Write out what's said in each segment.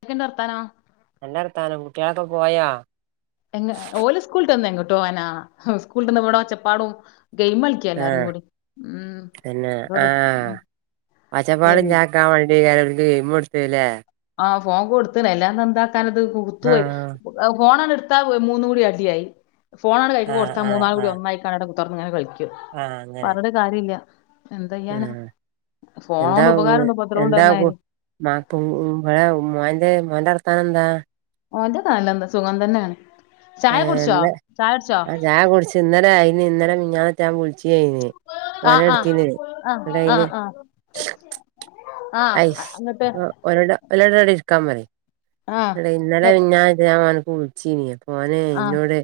എന്തൊക്കെണ്ട് വർത്താനം നല്ലവർത്താനം കുട്ടികളൊക്ക പോയോ എങ്ങ ഓല് സ് സ്കൂൾട്ടെന്ന് എങ്ങട്ട് പോകാന സ്കൂൾട്ടെന്ന് ഇബടെ ഒച്ചപ്പാടും ഗെയ്മൾ ക്കെല്ലാരും ആഹ് കൂടി ഉം [unintelligible] ഒച്ചപ്പാട് എൻ- ഇല്ലാക്ക വേണ്ടി വേഗൊരു ഗെയിം കൊടുത്തിലേ ആഹ് ഫോ കൊടുത്ത്ണ് അല്ലാന്ന് എന്താക്കാനത് കുത്തുപോയി ആഹ് ഫോണണ് ഇട്ത്താ മൂന്നും കൂടി അടിയായി ഫോണണ് കയിക്ക് ആഹ് കൊടുത്താ ആഹ് മൂന്നാളും കൂടി ആഹ് ഒന്നായി അവടെ കുത്തർന്ന് ഇങ്ങനെ കളിക്കും ആഹ് അങ്ങനെ പറഞ്ട്ട് കാര്യല്ല എന്തെയ്യാന ആഹ് ഫോണോണ്ട് ഉപകാരണ്ട് ഉപദ്രവോണ്ട്ന്ന് പറഞമാരി നാത്തൂമ്പടെ ഉമ്മാന്റെ ഉമ്മാന്റെ വർത്താനെന്താ ഓന്റെ കാലിനെന്ത സുഖം തന്നെയാണ് ചായ ഏഹ് കുടിച്ചോ ഇന്ന് കുടിച്ചോ ആഹ് ചായ കുടിച്ചു ഇന്നലെ ആയിന് ഇന്നലെ മിനിഞ്ഞാന്നറ്റെ ഞാ വിളിച്ചയ്ന് ആ ഓനാ ആ ഇട്ത്തിനെതയ് ആ ഇന്നിട്ട് ആ അയ്ന് ആ ആ അയ്ശ് അങ്ങട്ട് ഓലോട്‌ ഒലോടവടെ ഇരിക്കാൻ പറിം ആ ഇന്നിട്ട് ഇന്നലെ എ- മിനിഞ്ഞാന്ന് ഞാൻ ഓൻക്ക് വിളിച്ചീനിം അപ്പോന് ആ ഇന്നോട്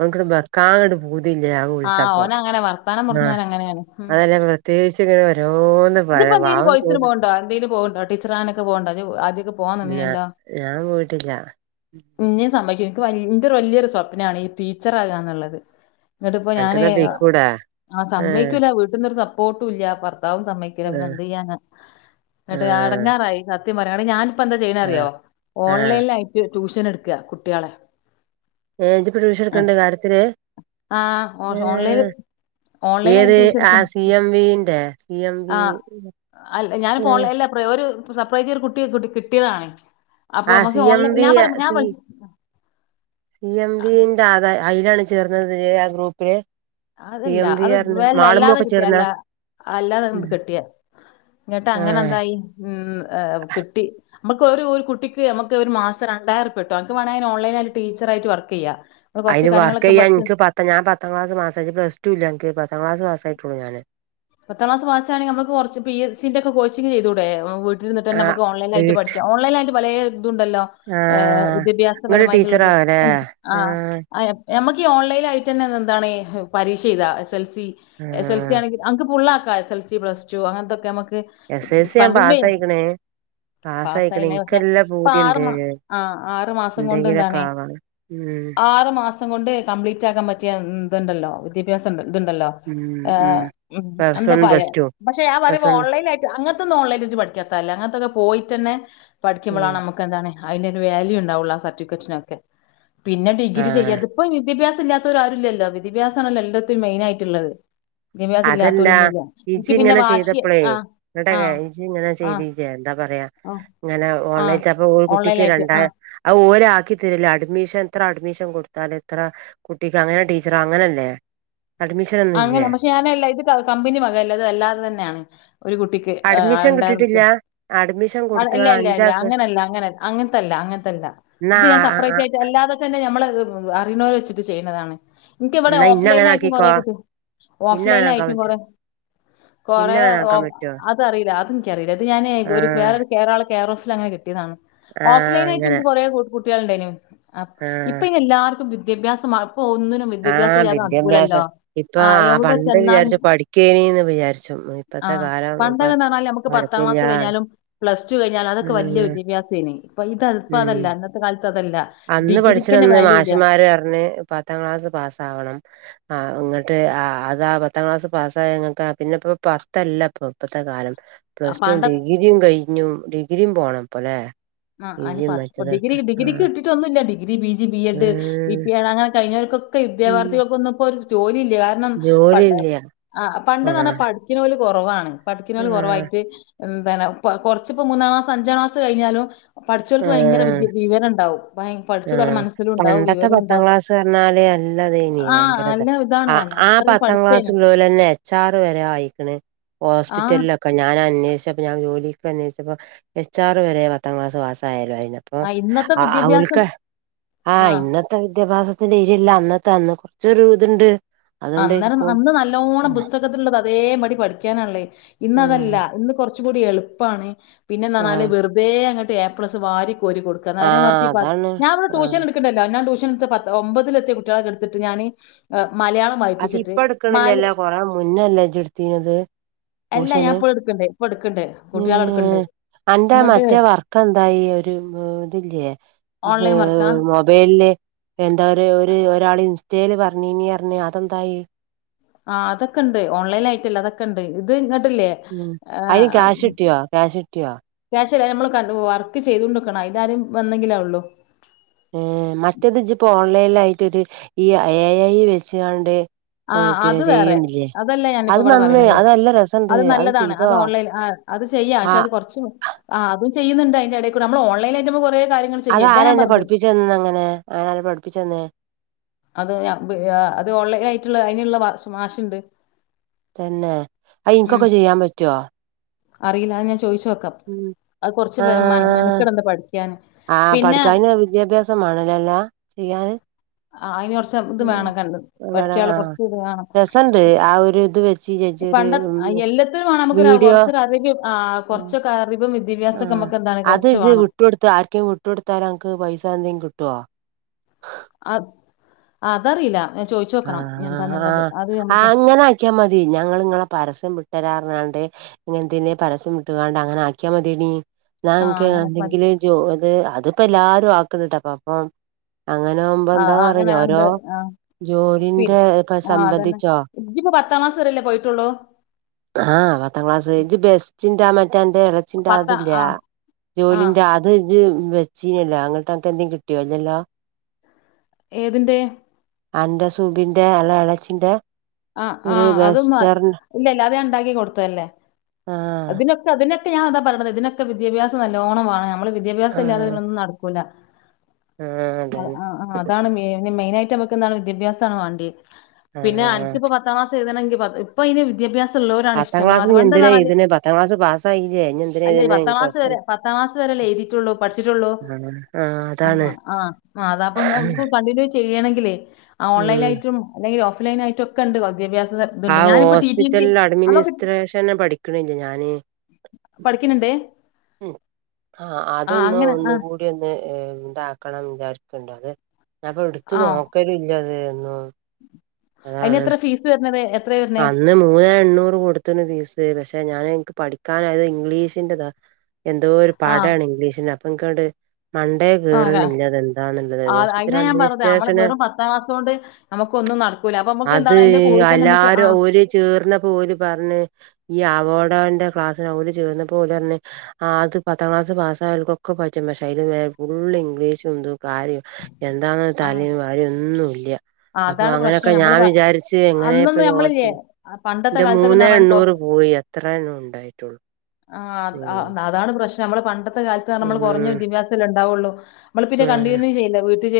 ഓൻക്കൊരു ബെ ക്കാനങ്ങട് പൂതില്ല ഞാൻ ആ വിളിച്ചപ്പോ ഓനങ്ങനെ വർത്താനം ന്നാ പറഞ്ഞവനങ്ങനെയാണ്. അതല്ല [unintelligible] പ്രത്യേകിച്ച് ഇങ്ങനെ ഓരോന്ന് ഇജ്ജ്പ്പോ പറയാ എന്തേലും പാവം കോയ്സിന് തോന്നും പോണുണ്ടോ എന്തേലും പോവ്ണ്ടോ ടീച്ചറാകാനൊക്ക പോവ്ണ്ടോ ഇജ്ജ് ആദ്യൊക്കെ പോവാൻ ഇല്ല ഞാൻ പോയിട്ടില്ല ഇഞ്ഞി സമ്മയിക്കും ഇൻക്ക് ഇന്റെ വല്യൊരു സ്വപ്നാണ് ഈ ടീച്ചറാ കാന്നുള്ളത് ഇന്നിട്ട് ഇപ്പ ഞാന് അൻക്ക്‌ന്നാ പൊയ്ക്കൂടെ ആ ഏഹ് സമ്മയ്ക്കൂല്ല വീട്ടിന്നോരു സപ്പോർട്ടും ഇല്ല ഭർത്താവും സമ്മയ്ക്കു ല പിന്നെ ആഹ് എന്ത് ചെയ്യാന ഇന്നട്ട് ഞാൻ ആഹ് എടങ്ങാറായി സത്യം പറയാണ് ഞാൻ പ്പന്താ ചെയ്യണെ അറിയോ ആഹ് ആഹ് ഓൺലൈനിലായിട്ട് ട്യൂഷന് എട്‌ക്ക കുട്ട്യാളെ ഏഹ് ഇജ്ജ്‌പ്പ ട്യൂഷൻ ആഹ് എടുക്ക്‌ണ്ട് കാര്യത്തില് ആഹ് ഓ ഓൺലൈൻൽ ഏഹ് ഏത് ഓൺലൈനായിട്ട് ട്യൂഷൻ ആ ഇട്‌ക്കാണ് സി എം വിന്റെ സി എം വി ആഹ് അല്ല ഞാൻപ്പം ഏഹ് ഓൺലൈൻ അല്ല ഒരു സർപ്രൈസ് ഒരു കുട്ടിയെ കൂടി കിട്ടിയതാണ് അപ്പൊ ആഹ് സി നമുക്ക് എം ഓൺലൈൻ ബി ഞാൻ എ പറ ഞാൻ സി വിളിച്ചു സി എം ബി താ അതാ അയ്ലാണ് ചേർന്നത് ആ ഗ്രൂപ്പില് സി അതല്ല എം വി അത് പറഞ്ഞ വെ ല അല്ലാതെ മാളുമൊക്കെ കിട്ടിയെ ചേർന്ന അല്ല അല്ലാതെ കിട്ടിയെ ഇന്നിട്ട് അങ്ങനെ ആഹ് എന്തായി ഉം എഹ് കിട്ടി അമ്മക്ക് ഒരു ഒരു കുട്ടിക്ക് അമ്മക്ക് ഒരു മാസം രണ്ടായിരം ഉർപിയ കിട്ടും അനക്ക് വേണങ്കി അയ്ൻ ഓൺലൈനായിട്ട് ടിച്ചറായിട്ട് വർക്കെയ്യ അയ്ന് വർക്കെയ്യാ ഇൻക്ക്‌ പത്ത് ഞൻ പത്താംക്ലാസ് പാസാ ജ്ജ് പ്ലസ് ട്ടൂല്ലെ അനക്ക് പത്താംക്ലാസ്പാസായിട്ടുള്ളു ഞാന് പത്താം ക്ലാ സ്സ് പാസാണെങ്കി നമ്മക്ക് കോറച്ച് പി എസ് സിന്റെക്കെ കോച്ചിങ് ചെയ്തുടെ ഹ് വീട്‌ ട്ടിലിര്ന്ന്ട്ട് ആഹ് നമ്മക്ക് ഓൺലൈനായിട്ട് വീട്ട് പഠിക്കാം ഓലൈനായിട്ട് പലെ ഇതുണ്ടല്ലോ ഏഹ് ആഹ് ഇങ്ങള് വിദ്യാഭ്യാസപരമായിട്ടുള്ളത് ടീച്ചറാവല്ലേ ആഹ് അയ് ഞമ്മക്ക് ഈ ഓൺലൈൻ ആയിട്ട്ന്നെ എന്താണ് പരീക്ഷ എയ്താ S L C S L C ആഹ് ആണെങ്കി അനക്ക്‌ ഫുള്ളാക്കാം S L C plus two അങ്ങനത്തൊക്കെ നമുക്ക് എസ് എൽ സി ഞാൻ കണ്ടിന്യു പാസ്സായിക്കണേ പാസ്സായിക്കണേ പാസായിണ് പക്ഷെ എനിക്കെല്ല ഇപ്പൊ ആറു പൂതിയുണ്ട് മാ ആഹ് ആറു മാസം കൊണ്ട് എന്തെങ്കിലൊക്കെ എന്താണ് ആവണം ഉം ആറ് മാസം കൊണ്ട് കംപ്ലീറ്റ് ആക്കാൻ പറ്റിയ ഇതുണ്ടല്ലോ വിദ്യാഭ്യാസം ഇതുണ്ടല്ലോ ഉം ഉം ഏഹ് പ്ലസ് എന്താ വൺ പയാ പ്ലസ് ടു പക്ഷെ ആ പറയ പ്ലസ് വൺ ഓൺ ലൈൻ [unintelligible] അങ്ങനത്തൊന്നും ഓൺലൈൻ ഇജ്ജ് പഠിക്കാത്തല്ലേ അങ്ങനത്തൊക്കെ പോയിട്ടന്നെ ഉം പടിക്കുമ്പഴാണ് നമുക്ക് എന്താണ് അയ്നൊരു വാല്യു ഉണ്ടാവുള്ളു ആ സർട്ടിഫിക്കറ്റിനൊക്കെ പിന്നെ ഡിഗ്രി ആഹ് ചെയ്യാത ഇപ്പൊ വിദ്യാഭ്യാസല്ലാത്തോരാരൂല്ലല്ലോ വിദ്യാഭാസണല്ലോ എല്ലത്തിനും മെയിനായിട്ടുള്ളത്. അതെന്താ ഇജ്ങ്ങനെ ചെയ്തപ്പളേ ആഹ് ഇങ്ങോട്ട് ആഹ് ഇജ്ങ്ങനെ ആഹ് ചെയ്തില്ലേ എന്താ പറയാ- ആഹ് ങ്ങനെ ഓൺലൈൻ ആഹ് ചെൽപ്പോ ഒരു കുട്ടിക്ക് ഓൺലൈനായിട്ട് ആഹ് രണ്ടായി അത് ഓരാക്കി തരോല്ലോ അഡ്മിഷൻ ഇത്ര അഡ്മിഷൻ കൊടുത്താല് ഇത്ര കുട്ടിക്ക് അങ്ങനെ ടീച്ചറ അങ്ങനല്ലേ അഡ്മിഷൻ ഒന്നും അങ്ങനെ ഇല്ലേ പക്ഷെ ഞാനെല്ല ഇത് ക കമ്പനി വകല്ല ഇത് എല്ലാറന്നെയാണ് ഒരു കുട്ടി അഡ്മിഷൻ രണ്ടായിരം റുപ്യ കിട്ടിട്ടില്ല അഡ്മിഷൻ ആ കൊടുത്തുകാണ് ഇല്ലല്ലല്ല അഞ്ചാക്ക് അങ്ങനല്ല അങ്ങന അങ്ങനത്തല്ല അങ്ങനത്തല്ല ന്നാ ഇത് ഞാൻ ആഹ് ആ സെപ്പറേറ്റ് ആ ആയിട്ട് അല്ലാതെ തന്നെ ഞമ്മള് അറിയുണോര്ച്ചിട്ട് ചെയ്യ്ണതാണ് നിക്ക്‌ ഇവിടെ എന്നാ ഇന്ന ഓഫ്ലൈൻ അങ്ങനെ ആയിട്ടും ആക്കിക്കോ കൊറേ കുട്ടികളെ - ഇന്ന അങ്ങനെ ആക്കാൻ ഓഫ്ലൈലായിട്ടും പറ്റോ കൊറെ ഇന്ന കൊറെ അങ്ങനെ ആക്കാൻ ഓഫ് പറ്റുവോ അത് അറീല്ല അത് എനിക്കറീല്ല അത് ഞാന് ഒരു ആഹ് വേറൊരു കേറാള് കേയ്റോഫിൽ അങ്ങനെ കിട്ടീതാണ് ആഹ് ഓഫ്ലൈൻ അങ്ങനെ ആയിട്ട്നിക്ക് കൊറേ കു കുട്ടികള്ണ്ടയിനു ആഹ് ഇപ്പൊ ഇനി എല്ലാർക്കും വിദ്യ വിദ്യാഭ്യാസം മാണം ഇപ്പോ ഒന്നിനും വിദ്യാഭ്യാസം ആഹ് ഇല്ലാതെ നടക്കൂലല്ലോ. വിദ്യാഭ്യാസം ഇപ്പ ആ എവിടെ പണ്ട് ചെന്നാലും വിചാരിച്ചു പഠിക്കേനീന്ന് വിചാരിച്ചു ഇപ്പത്തെ ആഹ് കാലം പണ്ടൊക്കെന്ന് പറഞ്ഞാല് നമുക്ക് പത്താം പഠിപ്പില്ല ക്ലാസ് കയ്ഞ്ഞാലും പ്ലസ് ടു കയ്ഞ്ഞാലും അതൊക്കെ വലിയ ഉം വിദ്യഭ്യാസേന് പ്പൊ ഇത് ഉം ഇപ്പതല്ല ഇന്നത്തെ കാലത്തതല്ല അന്ന് പഠിച്ചിണന്ന് മാഷ്മ്മാരറഞ്ഞ് പത്താം ക്ലാസ് പാസ്സാവണം ആ ഇങ്ങട്ട് ആ അതാ പത്താം ക്ലാസ് പാസ്സായ ങ്ങക്ക് പിന്നെ ഇപ്പ പ പത്തല്ല ഇപ്പൊ ഇപ്പത്തെ കാലം ആ, പ്ലസ് ടു പണ്ട ഡിഗ്രിയും കഴിഞ്ഞും ഡിഗ്രിയും പോണംപ്പോലെ ആഹ് അയ്ന് പ ഡിഗി ഡിഗ്രി കിട്ടിട്ടൊന്നുമില്ല degree degree P G B Ed B ഉം പി എഡ് അങ്ങനെ കഴിഞ്ഞവർക്കൊക്കെ ഉം ഉദ്യോഗാർത്ഥികൾക്കൊന്നും പ്പോ ഒരു ജോലീല്ല്യാ കാരണം പണ്ട് ജോലിയില്ല ആ പണ്ട്ന്നറഞ്ഞാ പഠിക്കുണോല് കൊറവാണ് ആ പഠിക്ക്ണോല് കൊറവായിട്ട്. എന്താണ് പ്പ കൊറച്ച്പ്പ മൂന്നാം ക്ലാസ് അഞ്ചാം ക്ലാസ് കഴിഞ്ഞാലും പഠിച്ചവർക്ക് ഭയങ്കര ആ വിവരണ്ടാവും. ആഹ് പണ്ടത്തെ പത്താം ക്ലാസ് പറഞ്ഞാല് അല്ലാതേനി ആ ഭയങ്കര നല്ല താണ് ഇതാണ് നല്ല ആ അത്രയും പത്താം പഠിച്ചേനു. ക്ലാസ്ള്ളോലന്നെ എച്ച് ആർ വരെ ആയിക്ക്‌ണ് ആ ഹോസ്പിറ്റലിലൊക്കെ ഒക്കെ ഞാനന്വേഷിച്ചപ്പോ ഞാൻ ജോലിക്ക്‌ അന്വേഷിച്ചപ്പോ എച്ച് ആറ് വരെ പത്താം ക്ലാസ് പാസായാലോ അയ്ന്. ആഹ് ഇന്നത്തെ വിദ്യാഭ്യാസം ക്ക ആ ആഹ് ഇന്നത്തെ വിദ്യാഭ്യാസത്തിന്റെ ഇരില്ല അന്നത്തെ അന്ന് കൊറച്ചൊരു ഇത്ണ്ട് അന്നേരം അന്ന് നല്ലോണം പുസ്തകത്തിലുള്ളത് അതേ പടി പഠിക്കാനാള്ളേ ഇന്നതല്ല ആഹ് ഇന്ന്- കൊറച്ച് കൂടി എളുപ്പാണ് പിന്നെന്നറഞ്ഞാല് ആഹ് വെറുതെ അങ്ങട്ട് ഏ പ്ലസ് വാരി കോരി കൊടുക്കും ക്കാ നേരെ ആഹ് മറിച്ചീ പ അതാണ് ഞാവ്ടെ ട്യൂഷൻ ആഹ് എടുക്ക്- ക്ക്ണ്ടല്ലൊ ഞാൻ ട്യൂഷനെത് ഒമ്പതിലെത്തിയ കുട്ടികള്ക്കെടുത്തിട്ട് ഞാന് മലയാളം അത് വായിപ്പിച്ചിട്ട് ഇപ്പ മല എടുക്കണില്ലല്ലോ കൊറേ മുന്നല്ലേ ജ്ജ് എടുത്തീനത് അല്ല ഞാ ട്യൂഷന് ഇപ്പളു എടുക്കണ്ട് ഇപ്പൊ എടുക്കണ്ട് ഏ കുട്ടികാളെ എടുക്കണ്ട് അന്റെ ഇങ്ങോട്ട് മറ്റേ വർക്കെന്തായി ഒരു ഇതില്ല്യേ ഓൺലൈൻ വർക്കാ മൊബൈലില് എന്താര് ഒര് ഒരാള് ഇൻസ്റ്റേല് പറഞ്ഞീനി പറഞ്ഞ് അതെന്തായി ആഹ് അതക്കെണ്ട് ഓൺ ലൈൻ ആയിട്ടുള്ള അതക്കെണ്ട് ഇത് ഇങ്ങട്ടില്ലേ ഉം അയ്ന് ക്യാഷ് കിട്ടിയോ ക്യാഷ് കിട്ടിയോ ക്യാഷ്ല്ല നമ്മൾ കണ്ടു വർക്ക് ചെയ്ത കൊണ്ട്ക്കണം അതിലാരെം വന്നെങ്കിലാ ഉള്ളൂ ഏഹ് മറ്റേത് ജ്ജ്പ്പോ ഓൺലൈനിലായിട്ടൊരു ഈ എ ഐ വെച്ച്കാണ്ട് ആ പിന്നെ അത് വേറെ ചെയ്യ്ണില്ലേ അതല്ലേ ഞാനിപ്പോ അത് ഇവിടെ നന്ന് പറയ്ണത് അത് നല്ല രസണ്ട് അത് നല്ലതാണ് ചെയ്തോ അത് ഓൺലൈല് ആ അത് ചെയ്യാം ആ പക്ഷെ അത് കൊറച്ച് ആ അതും ചെയ്യുന്നുണ്ട് അതിന്റെടെ കൂടെ നമ്മൾ ഓൺലൈലായിട്ട് കൊറേ കാര്യങ്ങള് അതാരന്നെ പഠിപ്പിച്ചു തന്നെന്നങ്ങനെ അങ്ങനരാ പഠിപ്പിച്ചു തന്നേ അത് അബ് അ അത്ഓൺലൈനായിട്ടുള്ള അയിനുള്ള മാഷ്ണ്ട് തന്നെ അയെനിക്കൊക്കെ ചെയ്യാൻ പറ്റുവൊ അറിയില്ല അത് ഞാൻ ചോയിചോക്കാം ഉം അത് കൊറച്ച് മന ആ മെനകെടൊണ്ട് പഠിക്കാന് പിന്നെ വിദ്യാഭ്യാസംമാണല്ലോല്ലാ ചെയ്യാൻ ആഹ് അയിന് കൊറച്ച് ഇത് വേണം കണ്ട് ഇവിടെ പഠിക്കാള്ള ആഹ് കൊറച്ച് ഇത് വേണം രസണ്ട് ആ ഒരു ഇത് വെച്ച് ചേച്ചി ഒരു പണ്ടത് അയ് എല്ലാത്തിലും വാണം നമുക്കൊര വീഡിയോ കൊറചോരറിവ് ആഹ് കൊറച്ചൊക്കെ അറിവും വി വിദ്യഭ്യാസൊക്കെ അമ്മക്ക് എന്താണ് കൊർച്ച് വാണം. ഇട്ട്കൊട്ത്ത ആർക്കേം വ്ട്ടൊട് ത്താല് അൻക്ക് പൈസ എന്തേകിട്ട്യോ? അത് അതറീല ഞാൻ ചോയ് ച്ചോ ആഹ് ക്കണം ഇനി എന്താന്ന്ള്ളത് അത് നമക്ക് ക്ക്യമതി ഞങ്ങള് ഇങ്ങളെ പരസ്യം പ്ട്ടരാർഞ്ഞാണ്ട്. ഇങ്ങൻത്തെന്നെ പരസ്യം ഇട്ട് കാണ്ട് അങ്ങനെ ആക്ക്യ മത്യടീ. ന്ന ആ അൻക്ക് ‌ അങ്ങനെ മതി അല്ലെങ്കില് ജോത് അത് ഇപ്പ എല്ലാരും ആക്ക്ണ്ട്ട്ടോ പ്പപ്പോ. അങ്ങനെ ആവുംപ്പം ആ ആ, എന്താന്നറി അങ്ങനെ യോ ഓരോ ഉണ്ട് ആ പി ജോലിന്റെ ഇപ്പൊ ആ അതന്നെ സംബന്ധിച്ചോ? ഇജ്ജിപ്പോ പത്താം ക്ലാസ് വരെയല്ലേ പോയിട്ടുള്ളൂ ആ പത്താം ക്ലാസ്സ് ഇത് ബെസ്റ്റിന്റെ മറ്റെ അന്റെ എളച്ചിന്റെ പത്താ ആ അതില്ലേ ആ ജോലിന്റെ അ ഇത് ജ്ജ് വെച്ചീന്യല്ലോ അങ്ങട്ട് അ ൻക്ക്‌ എന്തേ കിട്ട്യോ ഇല്ലല്ലോ? ഏതിൻ്റെ? അന്റെ സുബിന്റെ അല എളെച്ചിന്റെ. ആഹ് ആഹ് അതൊന്നു ഇല്ല ഇല്ലാ അത് നാൻ ഇണ്ടാക്കി കൊട്ത്തല്ലേ ആഹ് അത്പിന്നെ അതിനൊക്കെ ഞാനതാ പറിണത് ഇതിനൊക്കെ വിദ്യാഭ്യാസം നല്ലോ ണ്ണം വാണ്ണം അമ്മള് വിദ്യാഭ്യാസല്ല്യാതെ ആഹ് ഇതിനൊന്നും ന ട് ക്കൂല ആഹ് ആഹ്. അതാണ് മെയ്ന് മെയ്നായിട്ട് നമക്ക് എന്താണ് വിദ്യാഭ്യാസാണ് വാ ണ്ട്യാ പിന്നെഅ ആഹ് പത്താം ക്ലാസ്സ്‌ എയ്തണെങ്കി ഇപ്പ അയ്ന് വിദ്യാഭ്യാസം ഇള്ളോരാണ് പത്താം ഇഷ്ടം ക്ലാസ് അത് ഇനി എന്തിനാ കൊണ്ടന്ന്ർഞ്ഞാല് എഴുതണേ പത്താം ക്ലാസ് പാസ്സായില്ലേ ഇനി എന്തിനാ അല്ലെ എഴുതണേ പത്താം ഇനി ക്ലാസ്സ്‌ പ്ലസ് വൺ വരെ പത്താം ക്ലാസ് വരെല്ലേ എയ് തിയിട്ടൊള്ളൂ പഠിച്ച്ട്ടൊള്ളൂ ആഹ് ആഹ് ആ അതാണ് ആ ആ അതാപ്പോ നിങ്ങക്ക് കണ്ടിന്യൂ ചെയ്യണെങ്കിലെ ഓൺലൈലാ ഉം യിട്ടും അല്ലെങ്കിൽ ഓഫ്‌ലൈനാ യിട്ടും ഒക്കെ ഇണ്ട് വിദ്യാഭ്യാസ ആ ഇതുണ്ട് ഞാനിപ്പോ ടി ടി സി ഹോസ്പിറ്റല്ല് നമുക്ക് അഡ്മിനിസ്ട്രേഷെനെ പഠിക്ക്ണ് ല്ലെ ഞാന്. പഠിക്ക്ണ് ണ്ട്? മ് ആഹ് അതൊന്ന് ആ ഒന്നുകൂടി ഒന്ന് ഇതാക്കണം വിചാരിക്ക്ണ്ട് അത് ഞപ്പത് എട്ത്ത് നോക്കലില്ലാ ഇത് എന്നും. അയ്ന് എത്ര ഫീസ് വര്ന്നത് എത്രവര്ന്നെ? ഞാൻ മൂന്നെ എണ്ണൂറ് കൊട്ത്ത്ണ് ഫീസ് പക്ഷെ ഞാൻ ഇൻക്ക് പഠിക്കാന് അത് ഇംഗ്ലീഷിന്റെ ഇതാ എന്തോര് ആ പാടാണ് ഇംഗ്ലീഷിന് അപ്പഇൻക്കാട് മണ്ടേ ആ ആ കേറ്ണില്ല അതെന്താന്ന് ള്ളത് ആ, ഹോസ്പിറ്റൽ അതിനാ അഡ്മിനിസ്ട്രേഷന് അമ്മക്കൊന്നും നട്ക്കൂല അപ്പൊ നമ്മക്കെന്താണ് അയ്ന്റെ കൂടെതന്നെ നമുക്ക് ആ ര് ചേർന്നപോല് പർഞ്ഞ് ഈ അവോടോന്റെ ക്ലാസ്സിന് അവര് ചേർന്നപോലർഞ്ഞ് ആ അത് പത്താം ക്ലാസ് പാസ്സാ യോൽക്കൊക്കെ പറ്റും പക്ഷെ അയ്ല് വെ ഫുള്ള് ഇംഗ്ലീഷും ഇതും കാര്യം എന്താണ് ആ തലിം വാലും ഒന്നുല്ല്യ. ആ, അപ്പ അതാണ് അങ്ങനൊക്കെ പ്രശ്നം നമ്മൾ ഞാൻ വിചാരിച്ച് എങ്ങനെ ഇപ്പൊ അന്നൊന്നും ഹോ നമ്മളില്ലേ ആ, പണ്ടത്തെ ന്റെ കാലത്തൊക്കെ എന്ന് മൂന്നേ പറഞ്ഞാൽ എണ്ണൂറ് കുറച്ച് പോയി അത്രന്നെ ഉണ്ടായിട്ടൊള്ളൂ. ആഹ് അത് അതാണ് പ്രശ്ന നമ്മളെ പണ്ടത്തെ കാൽത്ത്ർഞ്ഞ നമ്മള് കൊർഞ്ഞ വിദ്യാഭ്യാസല്ലേ ഇ ണ്ടാവൊള്ളൂ നമ്മൾ പിന്നെ കണ്ടിന്യൂ ചെയ്യില്ല വീട്ടിൽ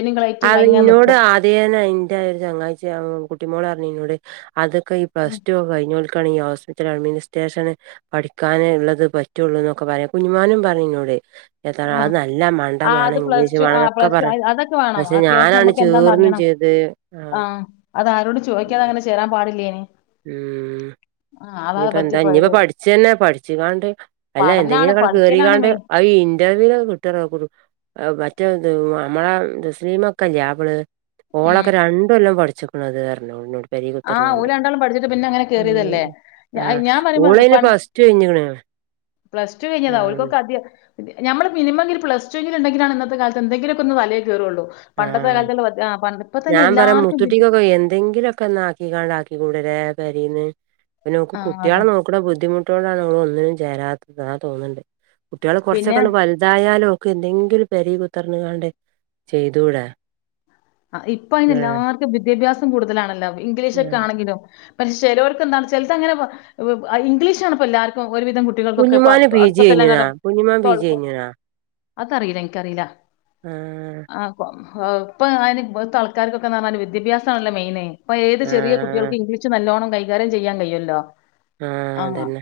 അറിഞ്ഞൂടആ അതേനേ ന്റെ ഒര് ചങ്ങായ്ച്ചി കുട്ടിമോളർഞ്ഞ്ന്നോട് അതൊക്കെ ഈ ഉം പ്ലസ്ടുക്കെ കഴിഞ്ഞോൽ ക്കാണ് ഈ ഹോസ്പിറ്റൽ അഡ്മിനിസ്ട്രേഷന്. പഠിക്കാന്ള്ളത് പറ്റൊള്ളൂന്നൊക്കെ പറ്യാ കുഞ്ഞുമാനും പർഞ്ഞിന്നോ ടെ. എതാ ആഹ് നല്ല ആഹ് അത് മണ്ടമാണം ഇംഗ്ലീഷ് പ്ലസ് ടു വേണം ആ എന്നൊക്കെ പ്ലസ്ടു പറഞ്ഞു അതൊക്കെ വേണം പക്ഷെ അത്യാവശ്യം ഞാനാണ് അമ്മക്ക് ചേർന്നും എന്താന്നറിയണം ചെയ്ത് ആ. ആഹ് അതാരോടും ചോയ്ക്കാതെ അങ്ങനെ ചേരാൻ പാടില്ലേനീ ഉം. ഇഞ്ഞ്പ്പം എന്താ ഇഞ്ഞ്പ്പം പഠിച്ച ന്നെ പഠിച്ച്കാണ്ട് അല്ല പഠനാണ് എന്തെങ്കിലുംഒക്കെ പഠിക്കലാണ് കേറികാണ്ട് മെയിൻ. അത് ഈ ഇന്റർവ്യൂൽ കിട്ടൊർ ഞ്ഞപ്പം മറ്റേ അമ്മളെ തസ്ലീമ ക്കെല്ലേ ആവള്. ഉം ഓളൊക്കെ രട്ടൊല്ലം പഠിച്ചിക്ക്ണതർഞ്ഞ് ഓള്ന്നോട്. പെരി ആഹ് കുത്തർന്നാണ്ട് ഓല് രണ്ടാളും പഠിച്ചിട്ട് പിന്നെ അങ്ങനെ ഉം കേറിയതല്ലേ. ആ ഞാ- ഞാൻ ഓളൈന് പ്ലസ് ടു കയ്ഞ്ഞ്ണ്. പ്ലസ്ടു കയ്ഞ്ഞതാ ഓൽക്കൊക്ക അത്യാ ഞമ്മള് മിനിമംങ്കി പ്ലസ് ടു ഉണ്ടെങ്കിലാണ് ഇന്നത്തെ കാലത്ത് എന്തങ്കിലൊക്കൊന്ന് തലെ കേറൊ ള്ളൂ. ആഹ് ഞാൻ പറയാ എല്ലാർക്കും വിദ്യ മുത്തട്ടിക്കൊക്കെ എന്തെങ്കിലൊക്കെ ഒന്ന് ആക്കി ക്കിങ്ങാണ്ട് ആക്കിക്കൂടെലേ പെരീന്ന് അയിന്നോക്ക് ആ അതെ കുട്ടികളെ നോക്ക ക്കടെ ബുദ്ധിമുട്ടോണ്ടാണ് ഓള് ഒന്നിനും ചേരാത്തത് ന്ന് തോന്ന്ണ് ണ്ട് കുട്ടേള് പിന്നെ കുറച്ചൊക്കണ്ട് വല്താ വൽതായാല് ഒൾക്ക് എന്തെങ്കിലും പെരി കുത്തിർന്ന് കാണ്ടേ ചെയ്തുടെ ഇപ്പൊ അയിന് എല്ലാർക്കും വിദ്യാഭ്യാസം കൂടുതലാണല്ലോ ഇംഗ്ലീഷ്ഒക്കെ ആഹ് ആണെങ്കിലും പക്ഷെ ചെലോർക്ക്‌ എന്താന്നോ ചെലത് അങ്ങനെ ഇംഗ്ലീഷ് ആണ്പ്പോ എല്ലാർക്കും ഒരുവിധം കുട്ടികൾക്കൊക്കെ ഇപ്പൊ കുഞ്ഞുമോന് പി അടു ജി കഴിഞ്ഞ്ണാ പ്പത്തെല്ലാക്കാരം കുഞ്ഞുമോൻ പി ജി കഴിഞ്ഞ്ണാ അതറിയില്ല എനിക്കറിയില്ല ആഹ് ആഹ് ഇപ്പ അയിന് പ്പത്തെ ആൾക്കാർക്കൊക്കെ പറഞ്ഞാല് വിദ്യാഭ്യാസാണല്ലേ മെയിന് ഇപ്പൊ ഏത് ചെറിയ ആഹ് കുട്ടികൾക്ക ഇംഗ്ലീഷ് നല്ലോണം കൈകാര്യം ചെയ്യാൻ കയ്യുല്ലോ ആഹ് അതന്നെ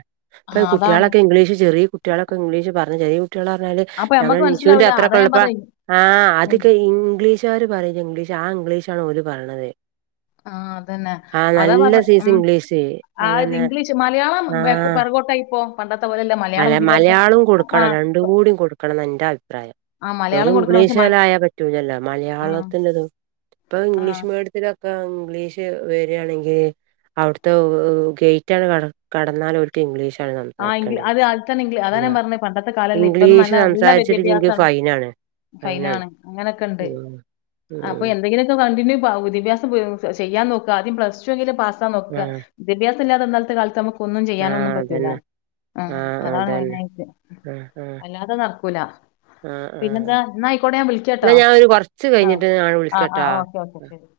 പ്പൊ അതാണ് കുട്ടിളേക്കെ ഇംഗ്ലീഷ് ചെറിയ കുട്ടികളൊക്കെ ഇംഗ്ലീഷ് പറഞ്ഞ്ചെറിയ കുട്ടികളേ പറഞ്ഞാല് അപ്പൊ നമ്മളെ നമ്മക്ക് നിഷുന്റെ മനസ്സിലാവൂല. അതാ അത്രൊക്കെ ഞാൻ ഉള്ളപ്പൊ പറഞ്ഞേ. ആഹ് ഉം. അതൊക്കെ ഇംഗ്ലീഷ് മറ്റോര് പറയില്ലേ ഇംഗ്ലീഷ് ആ ഇംഗ്ലീഷാണ് ഓല് പറയ്ണത് ആഹ് അതന്നെ അതാ പറഞ്ഞ സൈസ് ഉം ഇംഗ്ലീഷ് ആത് അതന്നെ ഇംഗ്ലീഷ് മലയാളം ബേക് പെറകോട്ടായിപ്പോ പണ്ടത്തെ പോലെയല്ല അല മലയാളം വിദ്യാഭ്യാസം. മലയാളം ആ കൊടുക്കണം രണ്ടും കൂടി കൊടുക്കണംന്ന ന്റെ അഭിപ്രായം ആ മലയാളം വെറും കൊടുക്കണം. പക്ഷെ ഇംഗ്ലീഷ് മൽ ആയാ പറ്റൂലല്ലോ ആ മലയാളത്തിലതും ഇപ്പൊ ആ ഇംഗ്ലീഷ് മീഡിയത്തില് ഇപ്പോ ഇംഗ്ലീഷ് വരിയാണെങ്കിൽ അവിടുത്തെ ഗേറ്റ് അങ്ങ്ട്ട്ണ് കട കടന്ന പിന്നെ ഇംഗ്ലീഷാണ് സംസാരിക്കേണ്ടത് ഒക്കെന്ന് ഇംഗ്ലീഅതാ ഞാൻ പറഞ്ഞെ പണ്ടത്തെ കാലല്ല ഇപ്പൊന്ന് ഇംഗ്ലീഷ് നല്ല സംസാരിച്ചിട്ടില്ലെങ്കിൽ വിദ്യാഭ്യാസാണ് ഫൈനാണ് ഫൈന് ഫൈനാണ് ആണ് അങ്ങനൊക്കെണ്ട് ഉം ഉം അപ്പൊ എന്തെങ്കിലൊക്കെ കണ്ടിന്യൂ പാവുതി ഭ്യാസം ചെയ്യാൻ നോക്കാ ആദ്യം പ്ലസ് ടു എങ്കിലും പാസാ നോക്കാ ആഹ് വിദ്യാഭ്യസം ഇല്ലാതെ ഇന്നാലത്തെ കാലത്ത് നമുക്ക് ഒന്നും ആഹ് ചെയ്യാനൊന്നും പറ്റൂല്ല അതന്നെ ആഹ് അതാണ് മയിനായിട്ട് ആഹ് ആഹ് അല്ലാതെ നടക്കൂല ആഹ് ആഹ് പിന്നെന്താ എന്നാ അയ്ക്കോട്ട ഞാൻ എന്നാ വിളിക്കാട്ടോ ഞാൻ ഒരു കൊറച്ച് ആഹ് കഴിഞ്ഞിട്ട് ഞാൻ ആഹ് വിളിക്കട്ടാ ആഹ് ഓക്കെ ഓക്കെ ശരി